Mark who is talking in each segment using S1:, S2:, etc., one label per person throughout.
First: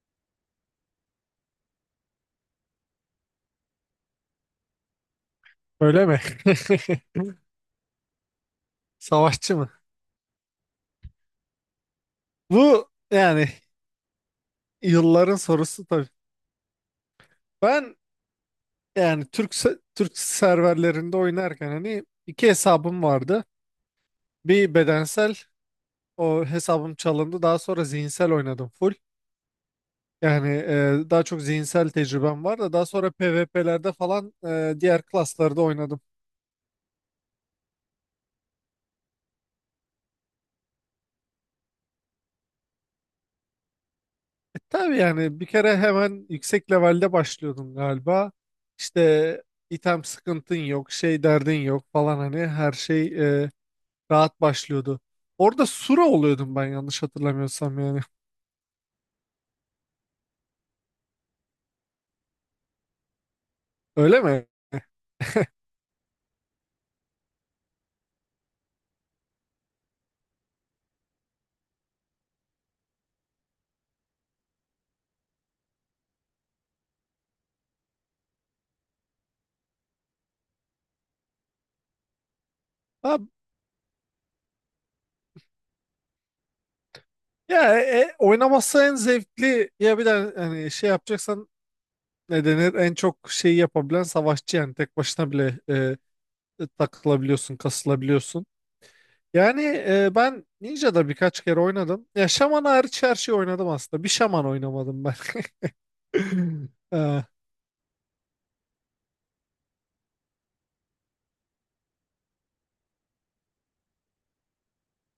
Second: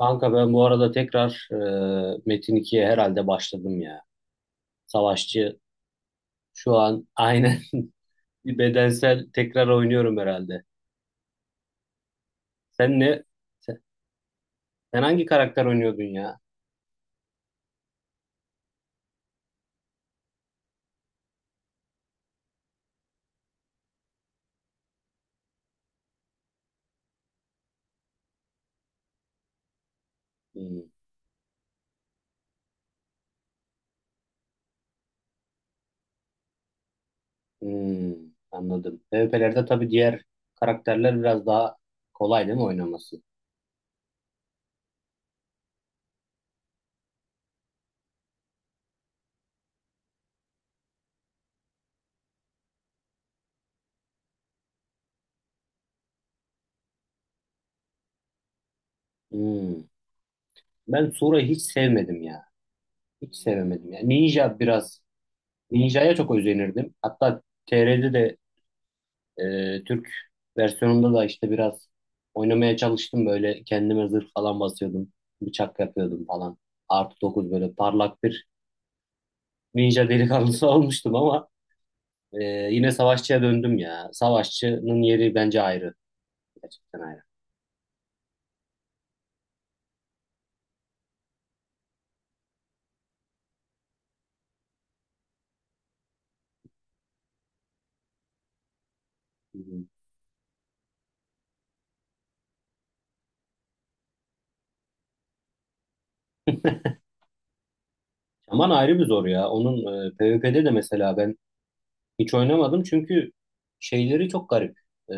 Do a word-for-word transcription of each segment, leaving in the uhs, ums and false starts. S1: Kanka ben bu arada tekrar e, Metin ikiye herhalde başladım ya. Savaşçı
S2: Öyle mi?
S1: şu an aynen bir bedensel
S2: Savaşçı
S1: tekrar
S2: mı?
S1: oynuyorum herhalde.
S2: Bu,
S1: Sen ne?
S2: yani
S1: Sen, sen hangi
S2: yılların
S1: karakter
S2: sorusu
S1: oynuyordun
S2: tabii.
S1: ya?
S2: Ben, yani Türk se- Türk serverlerinde oynarken hani iki hesabım vardı. Bir bedensel o hesabım çalındı. Daha sonra zihinsel oynadım full. Yani
S1: Hmm,
S2: e, daha çok zihinsel tecrübem var da daha sonra PvP'lerde falan e, diğer klaslarda oynadım.
S1: hmm, anladım. PvP'lerde tabii diğer karakterler biraz daha kolay değil mi oynaması?
S2: E, tabii yani bir kere hemen yüksek levelde başlıyordun galiba. İşte item sıkıntın yok, şey derdin yok falan hani her şey e, rahat başlıyordu. Orada Sura oluyordum ben yanlış hatırlamıyorsam yani.
S1: Hmm. Ben Sura'yı hiç sevmedim ya. Hiç sevemedim ya.
S2: Öyle mi?
S1: Ninja biraz. Ninja'ya çok özenirdim. Hatta T R'de de Ee, Türk versiyonunda da işte biraz oynamaya çalıştım böyle kendime zırh falan basıyordum. Bıçak yapıyordum falan. Artı dokuz böyle parlak bir ninja delikanlısı olmuştum ama e, yine
S2: Abi,
S1: savaşçıya döndüm ya. Savaşçının yeri bence ayrı. Gerçekten ayrı.
S2: ya e, e, oynaması en zevkli ya, bir de hani şey yapacaksan ne denir en çok şeyi yapabilen savaşçı yani, tek başına bile e, takılabiliyorsun, kasılabiliyorsun.
S1: Hı
S2: Yani
S1: hı.
S2: e, ben Ninja'da birkaç kere oynadım. Ya şaman hariç her şeyi oynadım aslında. Bir şaman oynamadım ben. Ha,
S1: Şaman ayrı bir zor ya. Onun e, PvP'de de mesela ben hiç oynamadım çünkü şeyleri çok garip. E,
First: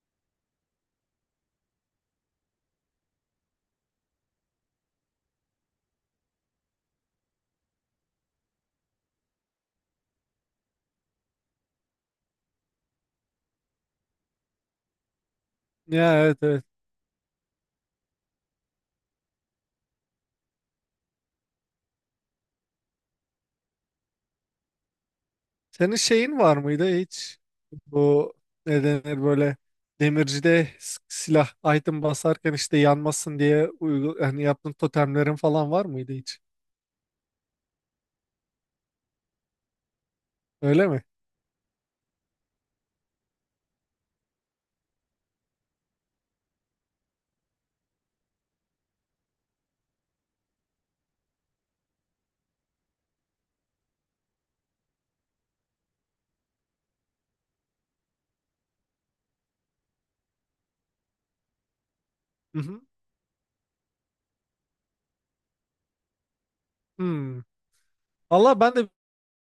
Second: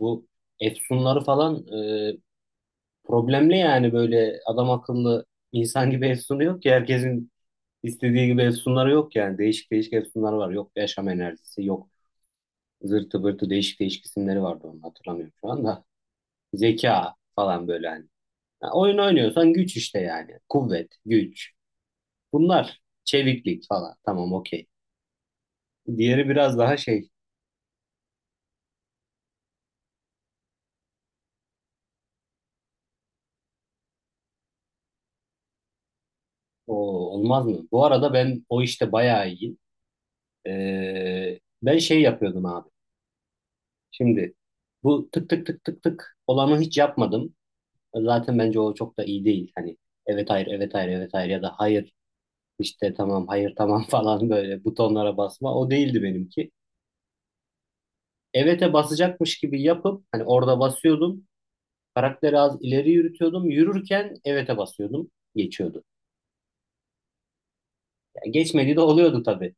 S1: Bu efsunları falan e, problemli yani böyle adam akıllı insan gibi ev yok ki herkesin İstediği gibi efsunlar yok yani. Değişik değişik efsunlar var. Yok yaşam enerjisi, yok zırtı pırtı değişik değişik isimleri vardı, onu hatırlamıyorum şu anda.
S2: ya, evet evet.
S1: Zeka falan böyle hani. Ya oyun oynuyorsan güç işte yani. Kuvvet, güç. Bunlar çeviklik falan. Tamam, okey.
S2: Senin
S1: Diğeri
S2: şeyin var
S1: biraz daha
S2: mıydı
S1: şey
S2: hiç? Bu ne denir böyle demircide s- silah item basarken işte yanmasın diye uygu yani yaptığın totemlerin falan var mıydı hiç?
S1: o, olmaz mı? Bu arada ben o işte bayağı iyiyim.
S2: Öyle mi?
S1: Ee, ben şey yapıyordum abi. Şimdi bu tık tık tık tık tık olanı hiç yapmadım. Zaten bence o çok da iyi değil. Hani evet hayır evet hayır evet hayır ya da hayır İşte tamam hayır tamam falan böyle butonlara basma. O değildi benimki. Evet'e basacakmış gibi yapıp hani orada basıyordum. Karakteri az
S2: Hı hı.
S1: ileri yürütüyordum. Yürürken evet'e basıyordum. Geçiyordu.
S2: Hmm.
S1: Ya
S2: Valla ben
S1: geçmediği de
S2: de bir
S1: oluyordu tabii.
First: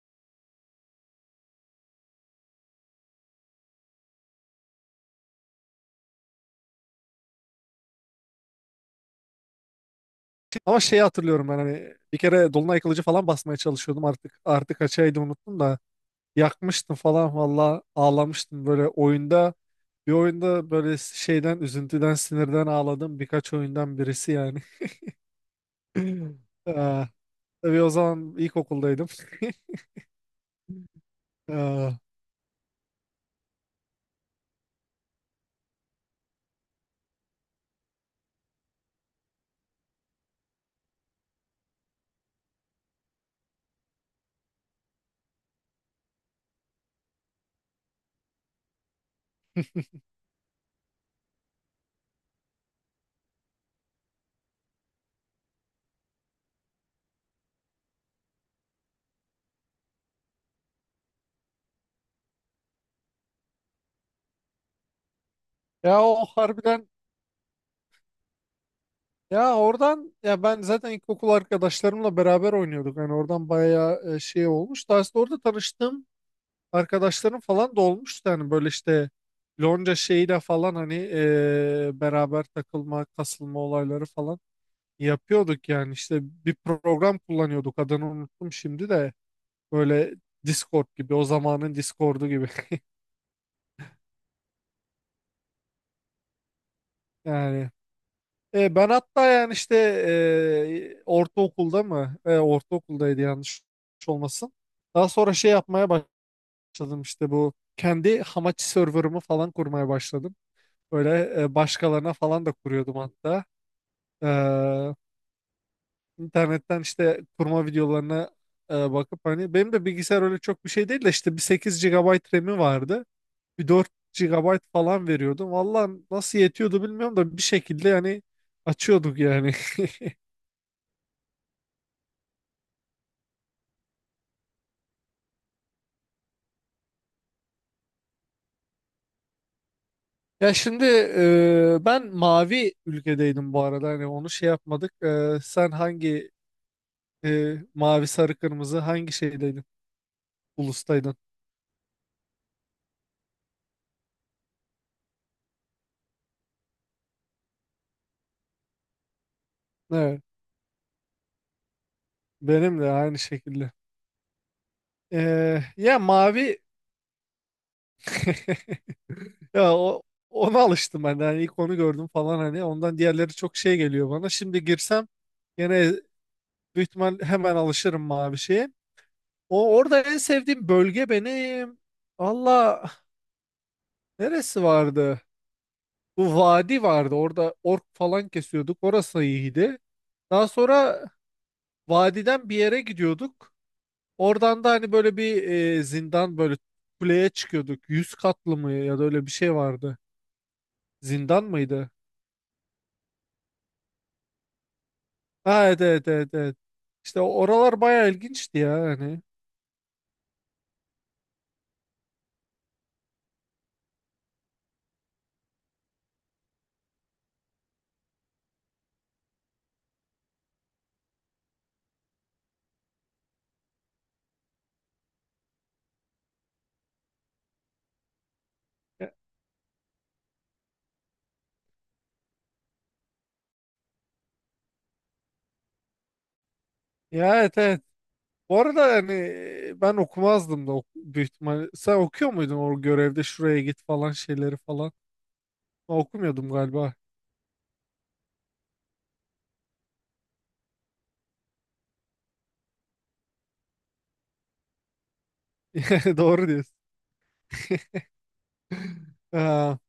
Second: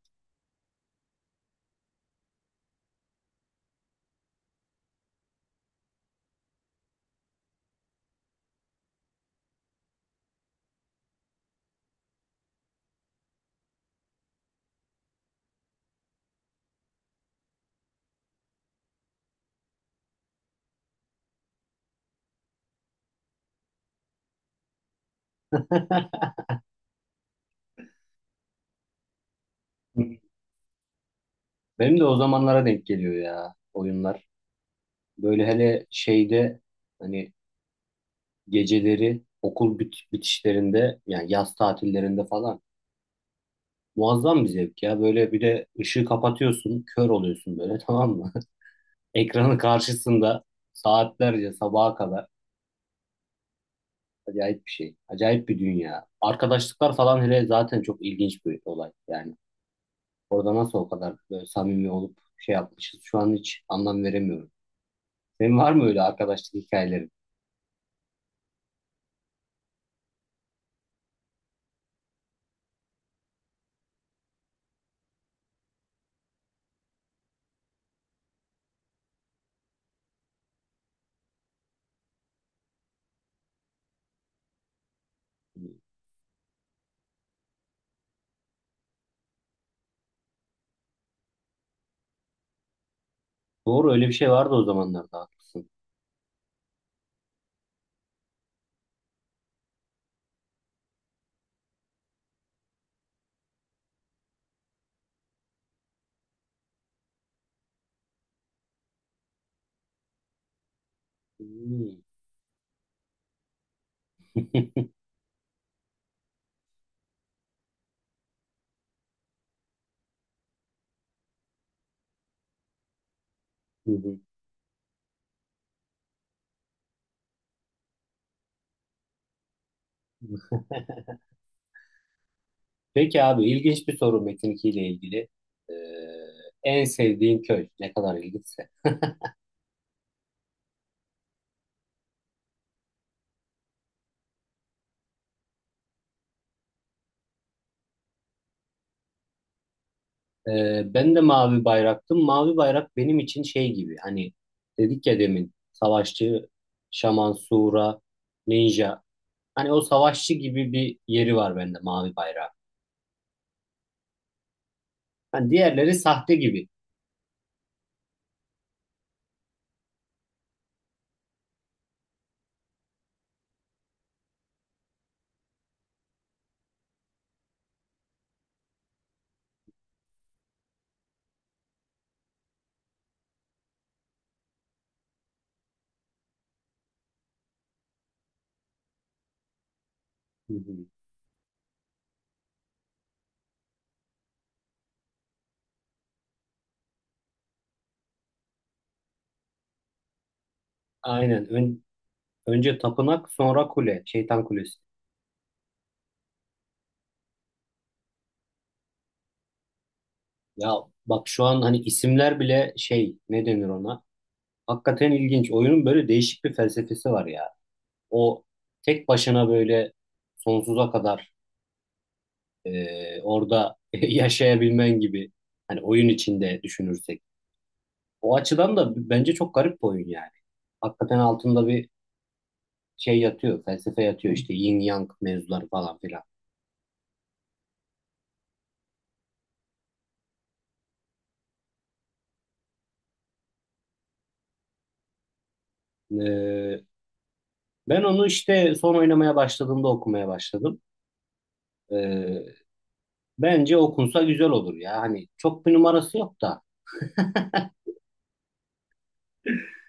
S2: şey- ama şeyi hatırlıyorum, ben hani bir kere dolunay kılıcı falan basmaya çalışıyordum, artık artık kaçaydı unuttum da yakmıştım falan, valla ağlamıştım böyle oyunda. Bir oyunda böyle şeyden, üzüntüden, sinirden ağladım birkaç oyundan birisi yani. Ee, tabii o zaman ilkokuldaydım. Ee,
S1: Benim de o zamanlara denk geliyor ya oyunlar. Böyle hele şeyde hani geceleri okul bit- bitişlerinde yani yaz tatillerinde falan muazzam bir zevk ya. Böyle bir de ışığı kapatıyorsun, kör oluyorsun böyle tamam mı? Ekranın karşısında saatlerce sabaha kadar acayip bir şey. Acayip bir dünya. Arkadaşlıklar falan hele zaten çok ilginç bir olay. Yani orada nasıl o kadar böyle samimi olup şey yapmışız şu an hiç anlam veremiyorum. Senin var mı
S2: Ya
S1: öyle
S2: o
S1: arkadaşlık
S2: harbiden,
S1: hikayelerin?
S2: ya oradan, ya ben zaten ilkokul arkadaşlarımla beraber oynuyorduk. Yani oradan bayağı e, şey olmuş. Daha sonra orada tanıştığım arkadaşlarım falan da olmuştu. Yani böyle işte Lonca şeyiyle falan hani e, beraber takılma, kasılma olayları falan yapıyorduk yani. İşte bir program kullanıyorduk, adını unuttum şimdi de, böyle Discord gibi, o zamanın Discord'u gibi.
S1: Doğru, öyle bir şey vardı o zamanlarda, haklısın.
S2: Yani e, ben hatta yani işte e, ortaokulda mı, e, ortaokuldaydı yanlış olmasın, daha sonra şey yapmaya başladım. İşte bu kendi Hamachi server'ımı falan kurmaya başladım, böyle e,
S1: Hmm.
S2: başkalarına falan da kuruyordum hatta. E, İnternetten işte kurma videolarına e, bakıp, hani benim de bilgisayar öyle çok bir şey değil de, işte bir sekiz G B RAM'i vardı. Bir
S1: Hı hı.
S2: dört G B falan veriyordum. Vallahi nasıl yetiyordu bilmiyorum da bir şekilde yani açıyorduk yani.
S1: Peki abi, ilginç bir soru Metin iki ile ilgili. Ee, en sevdiğin köy ne kadar ilginç.
S2: Ya şimdi e, ben mavi ülkedeydim bu arada, hani onu şey yapmadık. E, sen hangi e, mavi, sarı, kırmızı, hangi şeydeydin?
S1: Ee, ben
S2: Ulustaydın.
S1: de mavi bayraktım. Mavi bayrak benim için şey gibi hani, dedik ya demin savaşçı, şaman, sura, ninja. Hani o
S2: Evet.
S1: savaşçı gibi bir yeri var bende mavi bayrak.
S2: Benim de aynı şekilde.
S1: Hani
S2: E,
S1: diğerleri
S2: ya
S1: sahte
S2: mavi.
S1: gibi.
S2: Ya o, ona alıştım ben de. Hani ilk onu gördüm falan hani, ondan diğerleri çok şey geliyor bana. Şimdi girsem gene büyük ihtimal hemen alışırım mavi şeye. O orada en sevdiğim bölge benim. Valla neresi vardı? Bu vadi vardı. Orada ork falan kesiyorduk. Orası iyiydi. Daha
S1: Hı hı.
S2: sonra vadiden bir yere gidiyorduk. Oradan da hani böyle bir e, zindan, böyle kuleye çıkıyorduk. Yüz katlı mı ya da öyle bir şey vardı. Zindan
S1: Aynen. Ön-
S2: mıydı?
S1: önce tapınak, sonra kule. Şeytan kulesi.
S2: Ha, evet evet evet evet. İşte oralar bayağı ilginçti ya hani.
S1: Ya bak şu an hani isimler bile şey, ne denir ona? Hakikaten ilginç. Oyunun böyle değişik bir felsefesi var ya. O tek başına böyle sonsuza kadar e, orada yaşayabilmen gibi, hani oyun içinde düşünürsek. O açıdan da
S2: Ya,
S1: bence çok garip bir oyun yani. Hakikaten altında bir şey yatıyor, felsefe yatıyor işte yin yang mevzuları falan filan.
S2: ya, evet evet. Bu arada hani e, ben okumazdım da ok- büyük ihtimalle. Sen okuyor muydun o görevde şuraya git falan şeyleri falan? Ben okumuyordum
S1: E,
S2: galiba.
S1: Ben onu işte son oynamaya başladığımda okumaya başladım. E, Bence okunsa güzel olur ya. Hani çok bir numarası yok
S2: Doğru
S1: da,
S2: diyorsun. Ha.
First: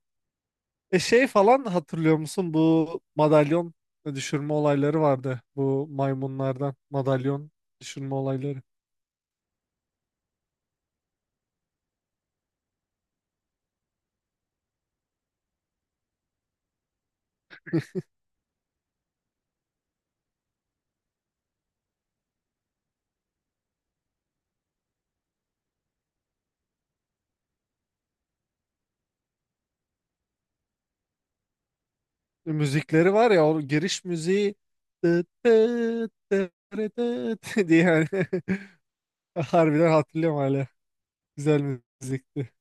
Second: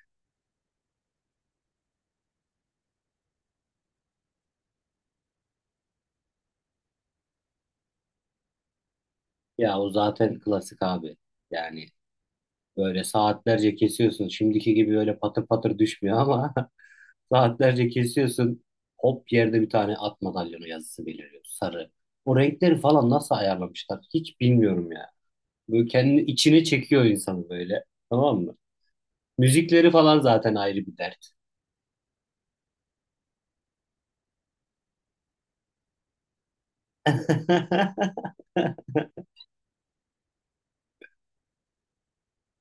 S2: E şey falan hatırlıyor musun? Bu madalyon düşürme olayları vardı. Bu maymunlardan madalyon düşürme olayları.
S1: ya o zaten klasik abi. Yani böyle saatlerce kesiyorsun. Şimdiki gibi öyle patır patır düşmüyor ama saatlerce kesiyorsun. Hop yerde bir tane at madalyonu yazısı beliriyor. Sarı. O renkleri falan nasıl ayarlamışlar hiç bilmiyorum ya. Böyle kendini içine çekiyor insanı böyle. Tamam mı? Müzikleri falan zaten ayrı bir dert.
S2: E, Müzikleri var ya, o giriş müziği tıt tıt tıt tıt diye yani. Harbiden hatırlıyorum hala. Güzel müzikti.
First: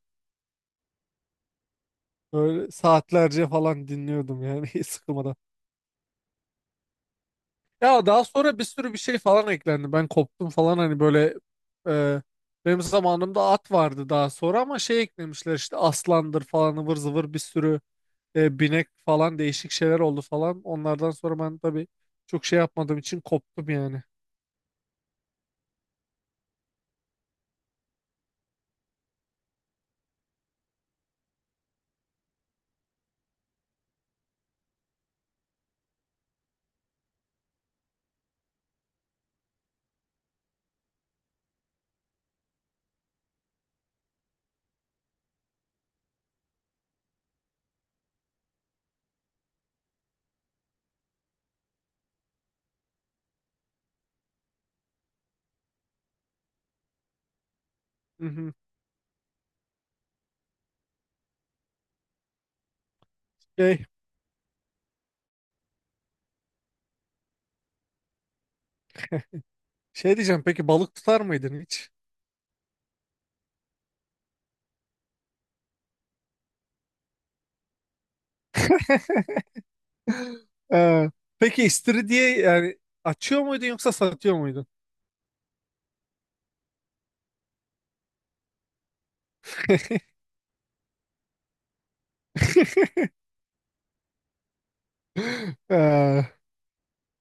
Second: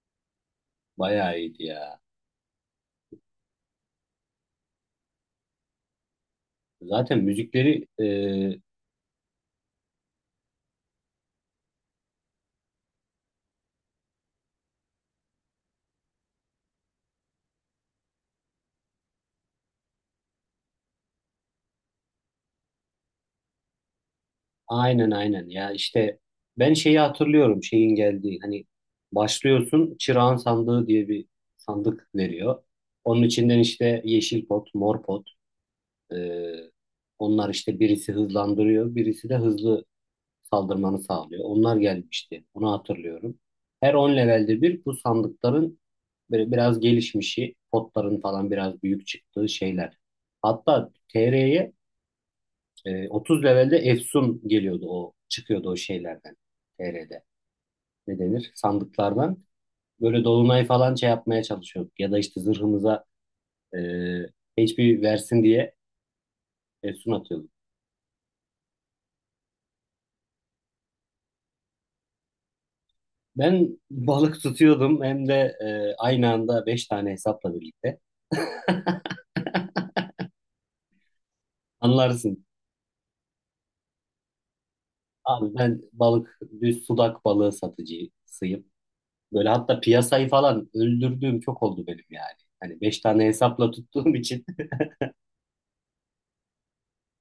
S1: Bayağı iyiydi ya.
S2: Böyle saatlerce falan dinliyordum yani hiç sıkılmadan.
S1: Zaten müzikleri
S2: Ya
S1: e,
S2: daha sonra bir sürü bir şey falan eklendi. Ben koptum falan hani, böyle e, benim zamanımda at vardı daha sonra, ama şey eklemişler işte aslandır falan, ıvır zıvır bir sürü e, binek falan, değişik şeyler oldu falan. Onlardan sonra ben tabii çok şey yapmadığım için koptum yani.
S1: aynen aynen ya işte, ben şeyi hatırlıyorum, şeyin geldiği, hani başlıyorsun, çırağan sandığı diye bir sandık veriyor. Onun içinden işte yeşil pot, mor pot, Ee, onlar işte birisi hızlandırıyor, birisi de hızlı saldırmanı sağlıyor. Onlar gelmişti. Onu hatırlıyorum. Her on levelde bir bu sandıkların böyle biraz gelişmişi, potların falan biraz büyük çıktığı şeyler. Hatta T R'ye e, otuz levelde Efsun geliyordu, o çıkıyordu o şeylerden T R'de. Ne
S2: Hı
S1: denir?
S2: hı.
S1: Sandıklardan. Böyle dolunay falan şey yapmaya çalışıyorduk. Ya da işte zırhımıza e,
S2: Şey,
S1: H P versin diye Efsun atıyorduk.
S2: Şey diyeceğim, peki balık tutar mıydın hiç?
S1: Ben balık tutuyordum, hem de e, aynı anda beş tane hesapla birlikte.
S2: Ee, peki istiridye,
S1: Anlarsın.
S2: yani açıyor muydun yoksa satıyor muydun?
S1: Abi ben balık, düz sudak balığı satıcısıyım. Böyle hatta piyasayı falan öldürdüğüm çok oldu benim yani. Hani beş tane hesapla tuttuğum için
S2: Ee,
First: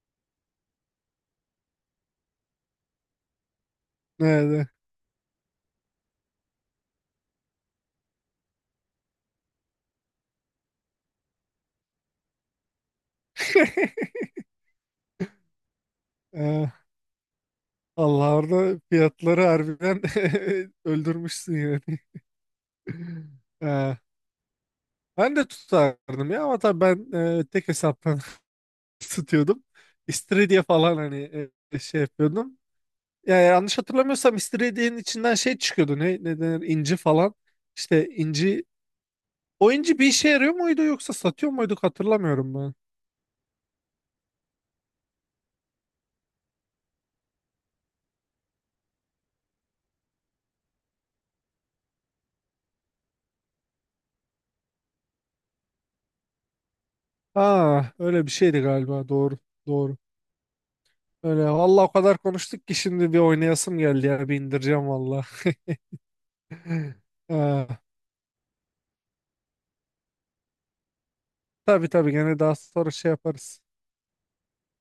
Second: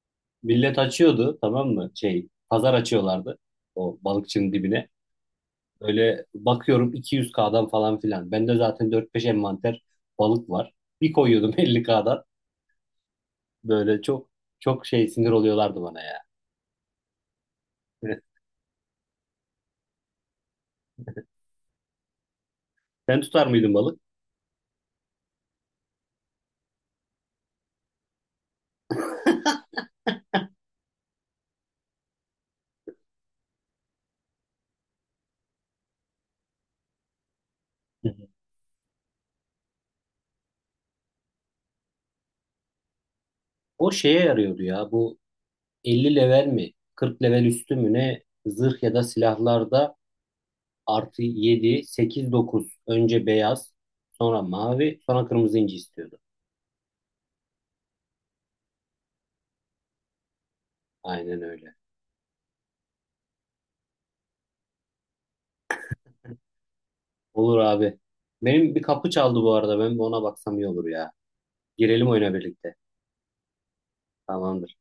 S1: millet açıyordu tamam mı? Şey, pazar açıyorlardı o balıkçının
S2: Nerede?
S1: dibine. Böyle bakıyorum iki yüz k'dan falan filan. Bende zaten dört beş envanter balık var. Bir koyuyordum elli kdan. Böyle çok çok şey, sinir oluyorlardı bana ya.
S2: Ee, Allah, orada fiyatları harbiden öldürmüşsün yani.
S1: Sen tutar mıydın
S2: Ee,
S1: balık?
S2: Ben de tutardım ya, ama tabii ben e, tek hesaptan tutuyordum. İstiridye falan hani e, şey yapıyordum. Yani yanlış hatırlamıyorsam istiridyenin içinden şey çıkıyordu. Ne, ne denir? İnci falan. İşte
S1: Hı hı.
S2: inci. O inci bir işe yarıyor muydu yoksa satıyor muyduk hatırlamıyorum ben.
S1: O şeye yarıyordu ya, bu elli level mi, kırk level üstü mü ne, zırh ya da silahlarda artı yedi, sekiz, dokuz, önce beyaz sonra mavi sonra kırmızı inci istiyordu.
S2: Aa, öyle bir şeydi galiba. Doğru. Doğru.
S1: Aynen
S2: Öyle.
S1: öyle.
S2: Vallahi o kadar konuştuk ki şimdi bir oynayasım geldi ya. Bir indireceğim valla.
S1: Olur
S2: Ee,
S1: abi. Benim bir kapı çaldı bu arada, ben bir ona baksam iyi olur ya.
S2: tabii
S1: Girelim
S2: tabii
S1: oyuna
S2: gene daha
S1: birlikte.
S2: sonra şey yaparız.
S1: Tamamdır.